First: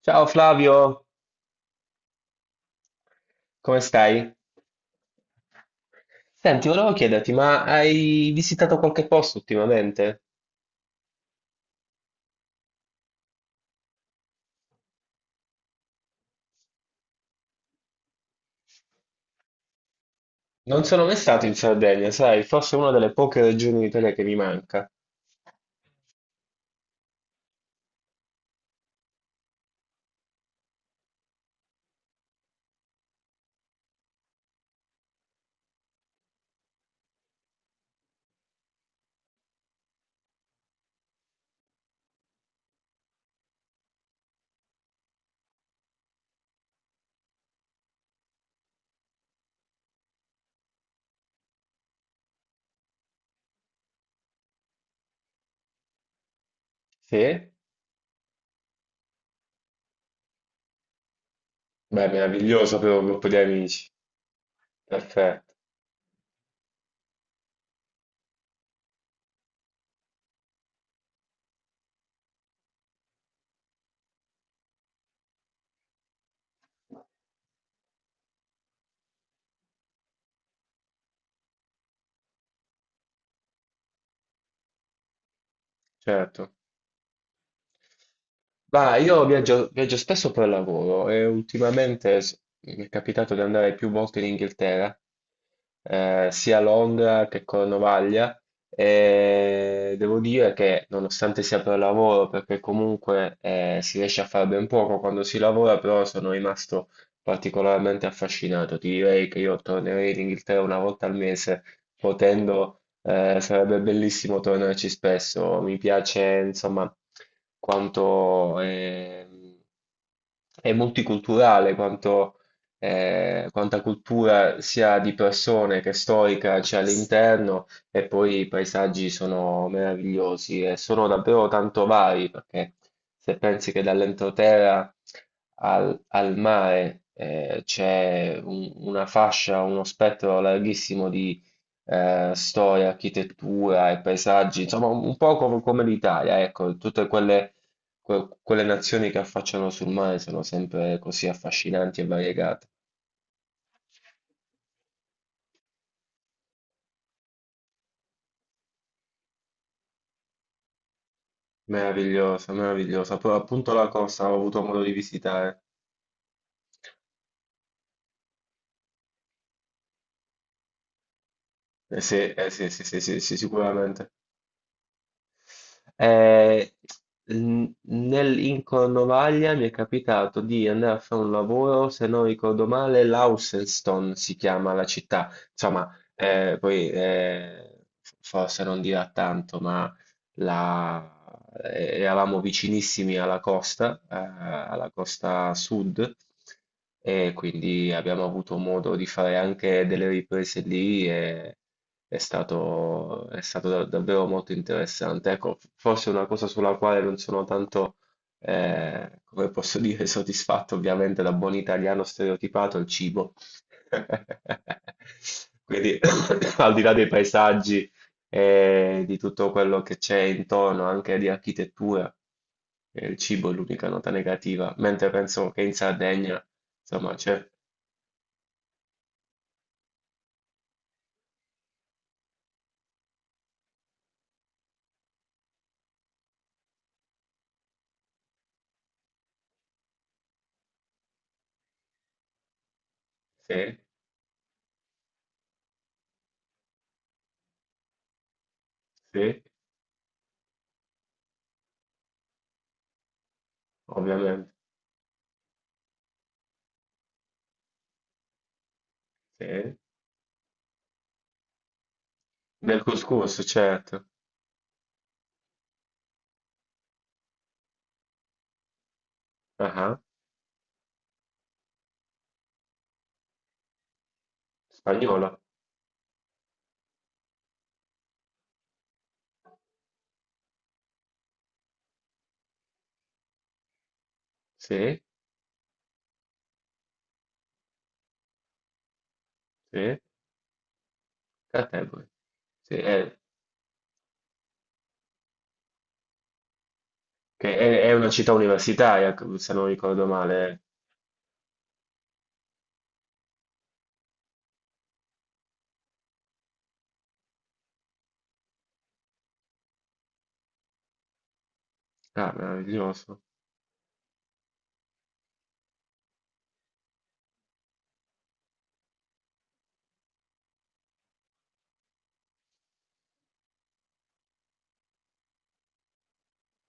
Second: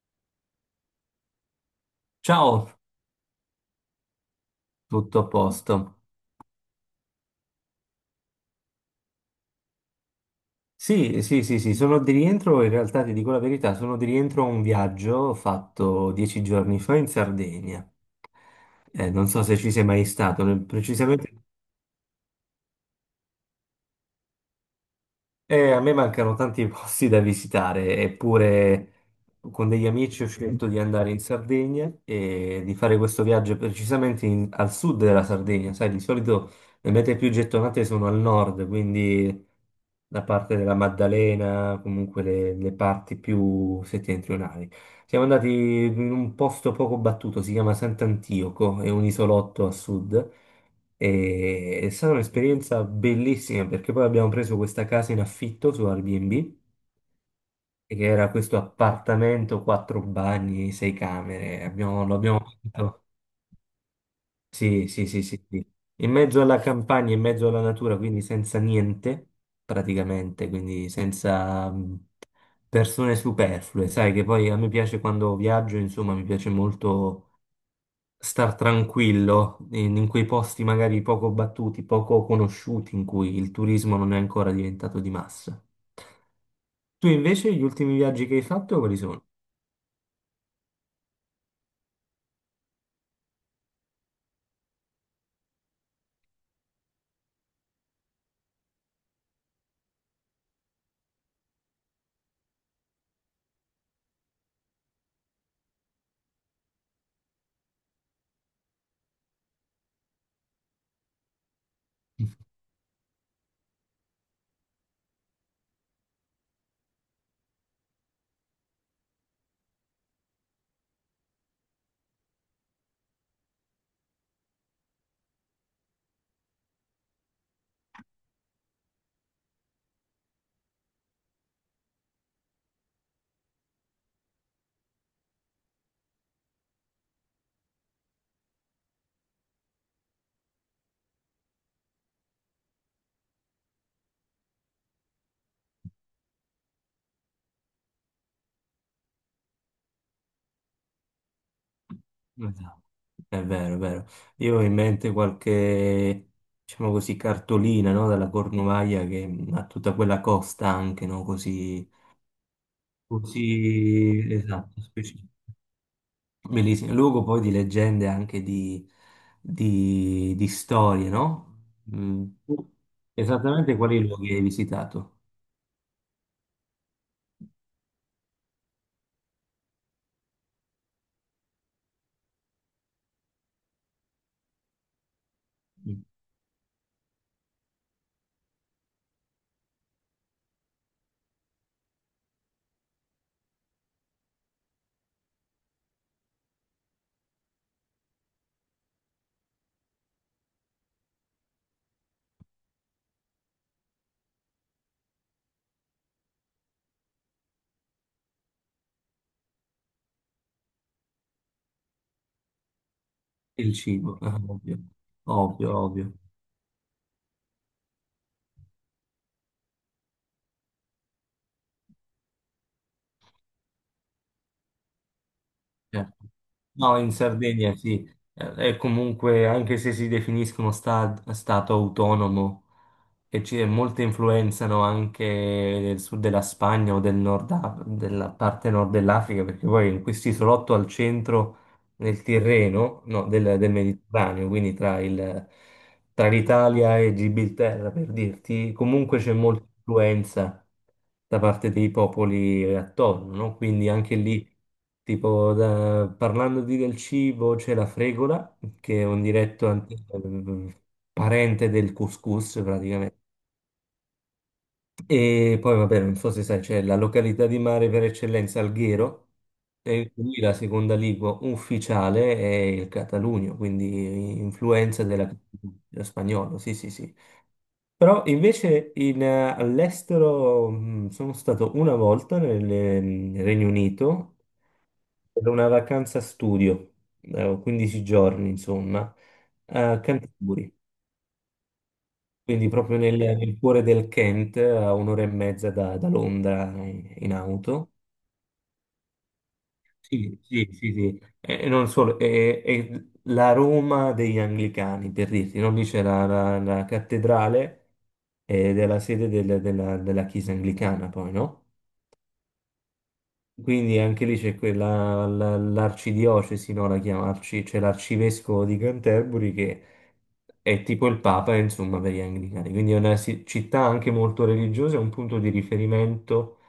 Ciao Flavio, Ciao, come stai? tutto a posto. Senti, volevo chiederti, ma hai visitato qualche posto ultimamente? Sì, sì, sì, sì, sono di rientro, in realtà ti dico la verità, sono di rientro a un viaggio fatto 10 giorni fa in Sardegna. Non so se ci sei mai stato, Non sono mai precisamente. stato in Sardegna, sai, forse è una delle poche regioni d'Italia che mi manca. A me mancano tanti posti da visitare, eppure con degli amici ho scelto di andare in Sardegna e di fare questo viaggio precisamente al sud della Sardegna. Sai, di solito le mete più gettonate sono al nord, quindi la parte della Maddalena, comunque le parti più settentrionali. Siamo andati in un posto poco battuto, si chiama Sant'Antioco, è un isolotto a sud. E è stata un'esperienza bellissima perché poi abbiamo preso questa casa in affitto su Airbnb, Sì? Beh, che era questo appartamento, quattro bagni, sei camere. Lo abbiamo meraviglioso per fatto. un gruppo di amici. Sì, sì, sì, Perfetto, sì, sì. In mezzo alla campagna, in mezzo alla natura, quindi senza niente, praticamente, quindi senza persone superflue. Sai che poi a me piace quando viaggio, insomma, mi piace molto star tranquillo in quei posti magari poco battuti, poco conosciuti, in cui il turismo non è ancora diventato di massa. certo. Tu invece gli ultimi viaggi che hai fatto Ma quali io sono? viaggio spesso per lavoro e ultimamente mi è capitato di andare più volte in Inghilterra, sia a Londra che Cornovaglia, e devo dire che nonostante sia per lavoro, perché comunque si riesce a fare ben poco quando si lavora, però sono rimasto particolarmente affascinato. Ti direi che io tornerei in Inghilterra una volta al mese, potendo, sarebbe bellissimo tornarci spesso. Mi piace, insomma, quanto è, è multiculturale, quanta cultura sia di persone che storica c'è all'interno e poi i paesaggi sono meravigliosi e sono davvero tanto vari, perché se pensi che dall'entroterra al mare c'è una fascia, uno spettro larghissimo di storia, architettura e paesaggi, insomma un po' come l'Italia, ecco, tutte quelle, quelle nazioni che affacciano sul mare sono sempre così affascinanti e variegate. Esatto. È vero, è vero. Io ho in mente qualche, diciamo così, cartolina, no? Dalla Cornovaglia che ha tutta quella costa anche, no? Così, Meravigliosa, meravigliosa. Però appunto la così, costa ho avuto esatto, modo di specifica. visitare. Bellissimo, luogo poi di leggende anche di storie, no? Sì, Mm. eh sì, sì, sì, sì, sì, Esattamente quali sicuramente. luoghi hai visitato? Eh, In Cornovaglia mi è capitato di andare a fare un lavoro, se non ricordo male, Launceston si chiama la città. Insomma, Mm. Poi forse non dirà tanto, ma la- eravamo vicinissimi alla costa sud, e quindi abbiamo avuto modo di fare anche delle riprese lì e è stato davvero molto interessante. Ecco, forse una cosa sulla quale non sono tanto, come posso dire, soddisfatto, ovviamente da buon italiano stereotipato, è il cibo. Il cibo, ovvio, ovvio, Quindi, ovvio. al di là dei paesaggi e di tutto quello che c'è intorno, anche di architettura. Il cibo è l'unica nota negativa, mentre penso che in Certo. Sardegna, No, in insomma, c'è, Sardegna sì. È comunque, anche se si definiscono stato autonomo, che ci, molte influenzano anche del sud della Spagna o del nord, della parte nord dell'Africa, perché poi in questo isolotto al centro del Tirreno, no, del sì, Mediterraneo, quindi tra l'Italia e Gibilterra, per dirti, comunque c'è sì, molta influenza da parte dei popoli attorno, no? Quindi anche lì, ovviamente, tipo, parlando di del cibo, c'è la fregola, che è un diretto sì. Parente del couscous Nel praticamente, couscous, certo, e poi, vabbè, non so se sai, c'è la località di mare per eccellenza Alghero, ah, e quindi la seconda lingua ufficiale è il catalugno, quindi influenza della- Spagnola, dello spagnolo, sì, sì, sì. Però invece all'estero sono stato una volta nel Regno Unito sì, per una vacanza studio, 15 giorni, insomma, sì, a Canterbury. Canterbury, Quindi sì, proprio nel, è, nel cuore del Kent, a un'ora e mezza da Londra in che auto. è una città universitaria, se non ricordo Sì, male, sì, sì, sì. E non solo, e la Roma degli Anglicani, per dirti, non lì c'è la cattedrale ed è la sede della chiesa anglicana, poi, no? ah, meraviglioso. Quindi anche lì c'è l'arcidiocesi, no? C'è l'arcivescovo di Canterbury che è tipo il Papa, insomma, per gli anglicani. Quindi è una città anche molto religiosa, è un punto di riferimento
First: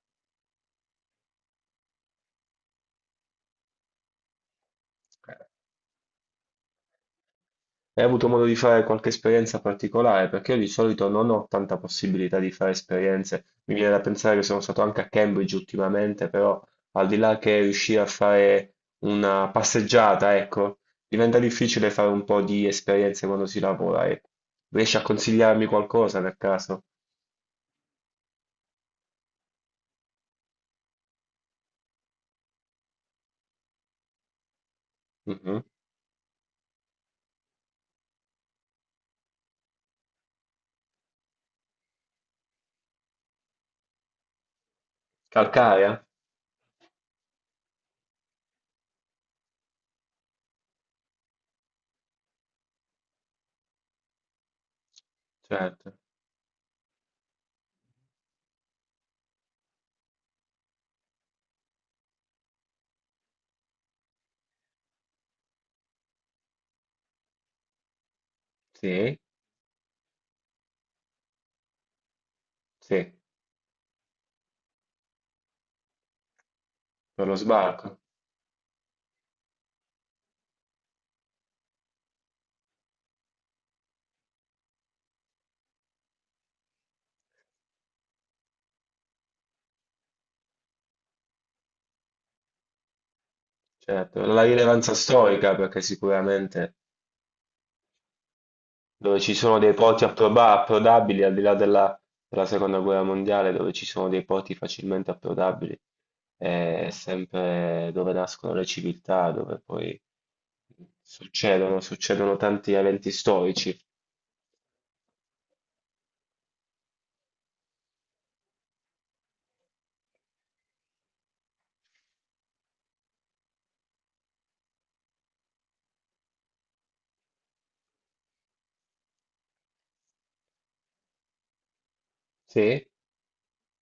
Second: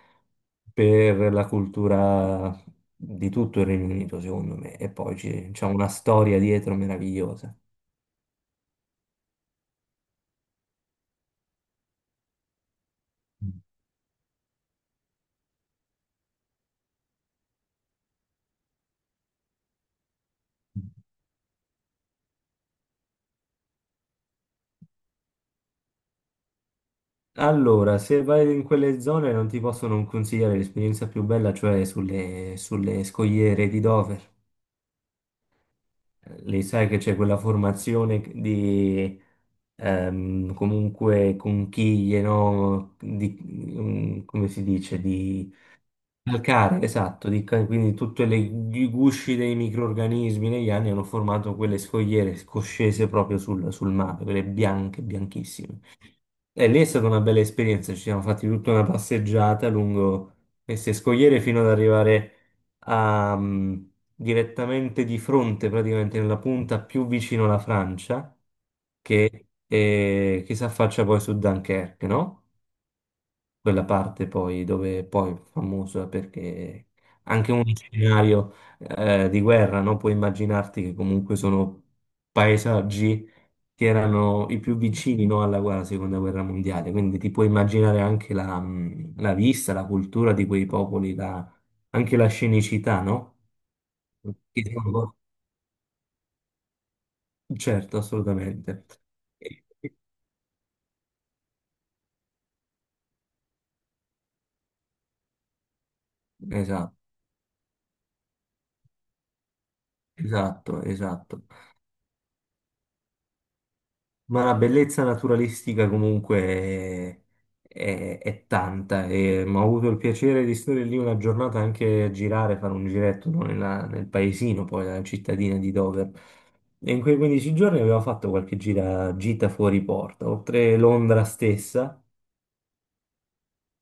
per la cultura di tutto il Regno Unito, secondo me. E poi Eh. C'è una storia dietro meravigliosa. Hai avuto modo di fare qualche esperienza particolare? Perché io di solito non ho tanta possibilità di fare esperienze. Mi viene da pensare che sono stato anche a Cambridge ultimamente, però al di là che riuscire a fare una passeggiata, ecco, diventa difficile fare un po' di esperienze quando si lavora. E riesci a consigliarmi qualcosa per caso? Allora, se vai in quelle zone non ti posso non consigliare l'esperienza più bella, cioè sulle scogliere di Dover. Mhm. Lì sai che c'è quella formazione di comunque conchiglie, no? Come si dice? Di Calcarea? calcare, esatto, quindi tutti i gusci dei microrganismi negli anni hanno formato quelle scogliere scoscese proprio sul mare, quelle bianche, bianchissime. Certo, E lì è stata una bella esperienza, ci siamo fatti tutta una passeggiata lungo queste scogliere fino ad arrivare a, mm, direttamente di fronte, praticamente nella punta più vicino alla Francia sì, che si affaccia poi su Dunkerque, no? sì, Quella parte poi dove poi è famosa perché per lo anche un sbarco, scenario di guerra, no? Puoi immaginarti che comunque sono paesaggi che erano i più vicini, no, alla seconda guerra mondiale, quindi ti puoi immaginare anche la vista, la cultura di quei popoli, anche la scenicità, no? certo. La Che rilevanza sono- storica, perché sicuramente Certo, assolutamente. dove ci sono dei porti approdabili al di là della, della seconda guerra mondiale, dove ci sono dei porti facilmente approdabili, è Esatto, sempre dove nascono le civiltà, dove poi esatto, esatto. Succedono tanti eventi storici. Ma la bellezza naturalistica comunque è tanta e ho avuto il piacere di stare lì una giornata anche a girare, fare un giretto no, nel paesino, poi la cittadina di Dover. E in quei 15 giorni avevo fatto qualche gita fuori porta, oltre Londra stessa, Sì,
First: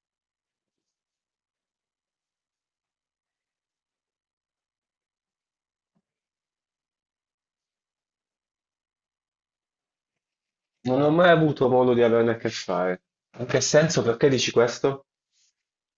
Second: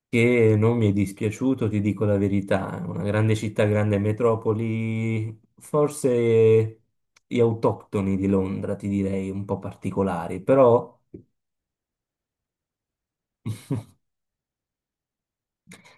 che non mi è dispiaciuto, ti dico la verità, è una grande città, grande metropoli, forse gli autoctoni di Londra, ti direi, un po' particolari, però. non ho mai avuto modo di averne a che fare. In che senso? Perché dici questo?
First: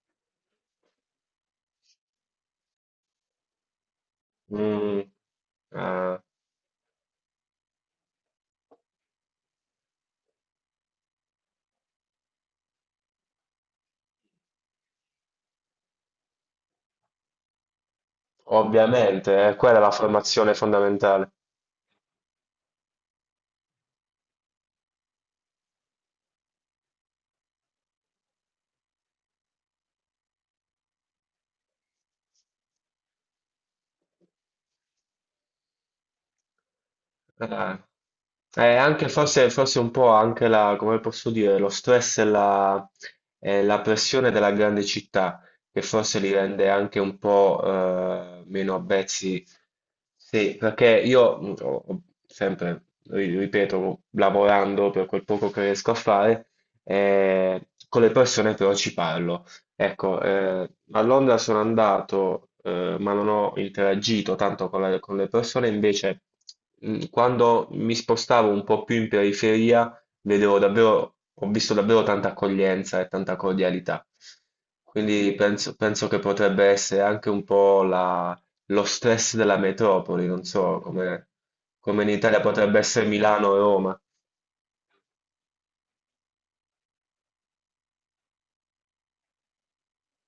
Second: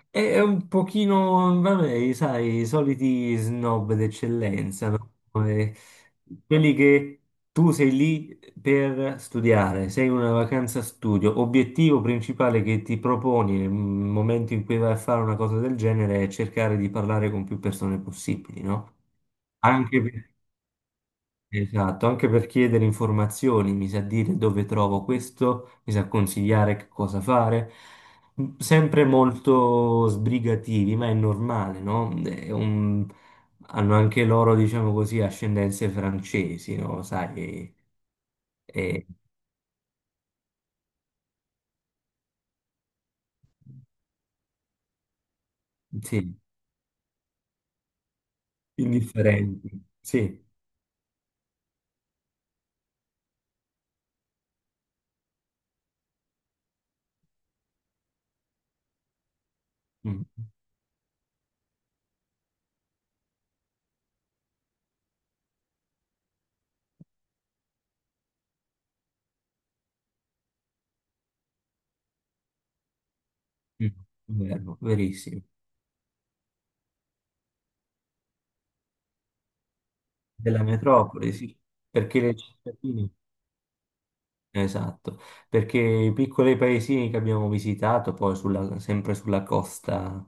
È un pochino, vabbè, sai, i soliti snob d'eccellenza, Mm, no? Come eh, quelli che tu sei lì per studiare, sei in una vacanza studio. Obiettivo principale che ti proponi nel momento in cui vai a fare una cosa del genere è cercare di parlare con più persone possibili, no? ovviamente, quella è la Anche perché formazione fondamentale. Esatto, anche per chiedere informazioni, mi sa dire dove trovo questo, mi sa consigliare che cosa fare. Sempre molto sbrigativi, ma è normale, no? Hanno anche loro, diciamo così, ascendenze francesi, no? Sai, Eh, e- Anche forse un po' anche la, come posso dire, lo stress e la pressione della grande città, che forse li sì, rende anche un po' meno avvezzi. indifferenti, sì. Sì, perché io ho sempre, ripeto, lavorando per quel poco che riesco a fare, con le persone però ci parlo. Ecco, Mm, mm, a Londra sono andato, ma non ho interagito tanto con le persone, invece quando mi spostavo un po' più in periferia, ho visto davvero tanta accoglienza e tanta mm, cordialità. mm. Vero, Quindi verissimo. Penso che potrebbe essere anche un po' lo stress della metropoli, non Della so, come, metropoli, sì, come in perché le Italia potrebbe essere cittadine. Milano o Roma. Esatto, perché i piccoli paesini che abbiamo visitato, poi sempre sulla costa,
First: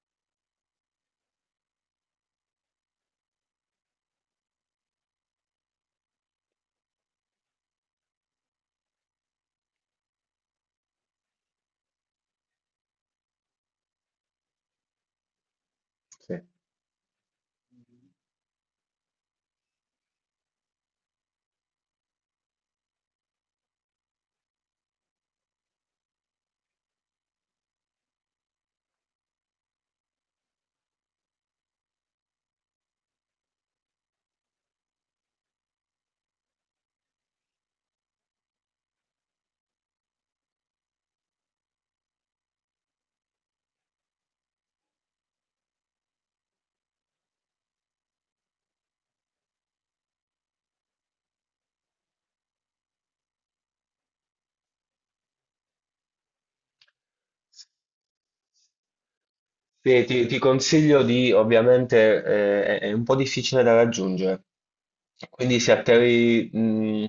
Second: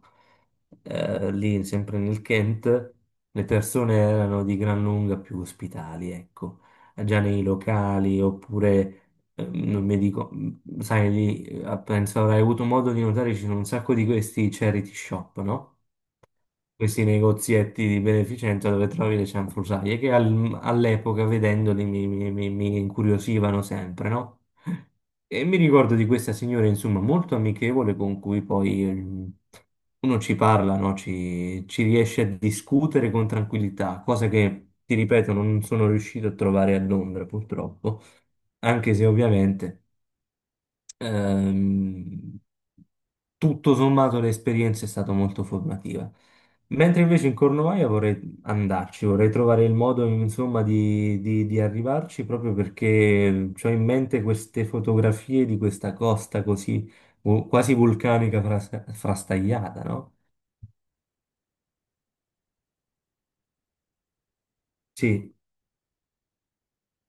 lì sempre nel Kent, le persone erano di gran lunga più ospitali, ecco, già nei locali oppure, non mi dico, sai, lì, penso avrai avuto modo di notare, ci sono un sacco di questi charity shop, no? Questi negozietti di beneficenza dove trovi le cianfrusaglie, che all'epoca vedendoli mi incuriosivano sempre, no? E mi ricordo di questa signora, insomma, molto amichevole con cui poi uno ci parla, no? Ci riesce a discutere con tranquillità, cosa che, ti ripeto, non sono riuscito a trovare a Londra, purtroppo, anche se ovviamente. Ehm, Tutto sommato l'esperienza è stata molto formativa. Mentre invece in Cornovaglia vorrei andarci, vorrei trovare il modo, insomma, di arrivarci proprio perché ho in mente queste fotografie di questa costa così Sì. quasi vulcanica frastagliata, no? Ti consiglio di, ovviamente, è un po' difficile da raggiungere, Sì. quindi se atterri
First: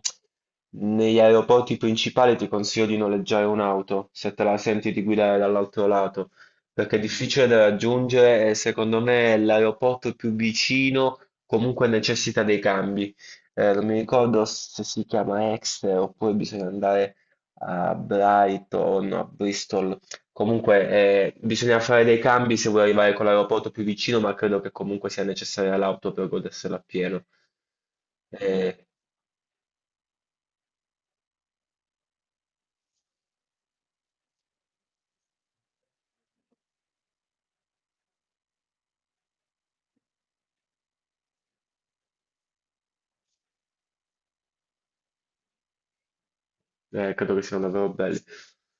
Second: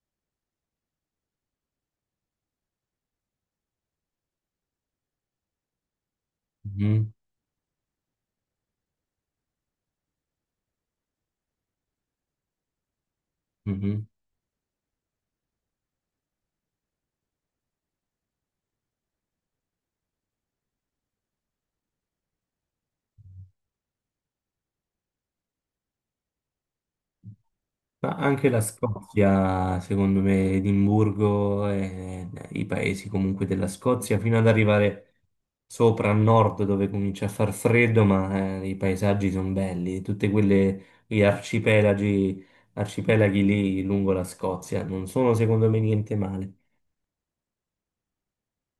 negli aeroporti principali ti consiglio di noleggiare un'auto, se te la senti di guidare dall'altro lato, perché è Mhm, difficile da raggiungere e secondo me l'aeroporto più vicino comunque necessita dei cambi. Non mi mhm. ricordo se si chiama Exeter oppure bisogna andare a Brighton, a Bristol. Comunque, bisogna fare dei cambi se vuoi arrivare con l'aeroporto più vicino, ma credo che comunque sia necessaria l'auto per godersela appieno. Ma anche la Eh, Scozia, secondo me, Edimburgo e i paesi comunque della Scozia, fino ad arrivare sopra a nord dove comincia a far freddo, ma i paesaggi sono belli, tutte quelle gli arcipelaghi lì lungo la Scozia, non sono secondo me niente male. Credo che siano davvero belli.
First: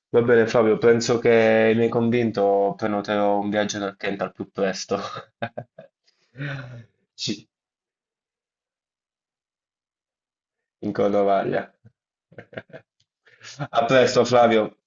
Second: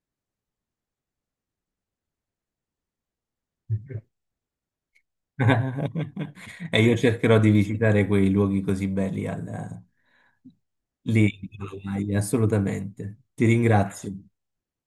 Va bene, Fabio, penso che mi hai convinto, prenoterò un viaggio nel Kent al più presto. E io cercherò Ci- di visitare quei luoghi così belli in lì, Cornovaglia. assolutamente. Ti A ringrazio. presto, Flavio.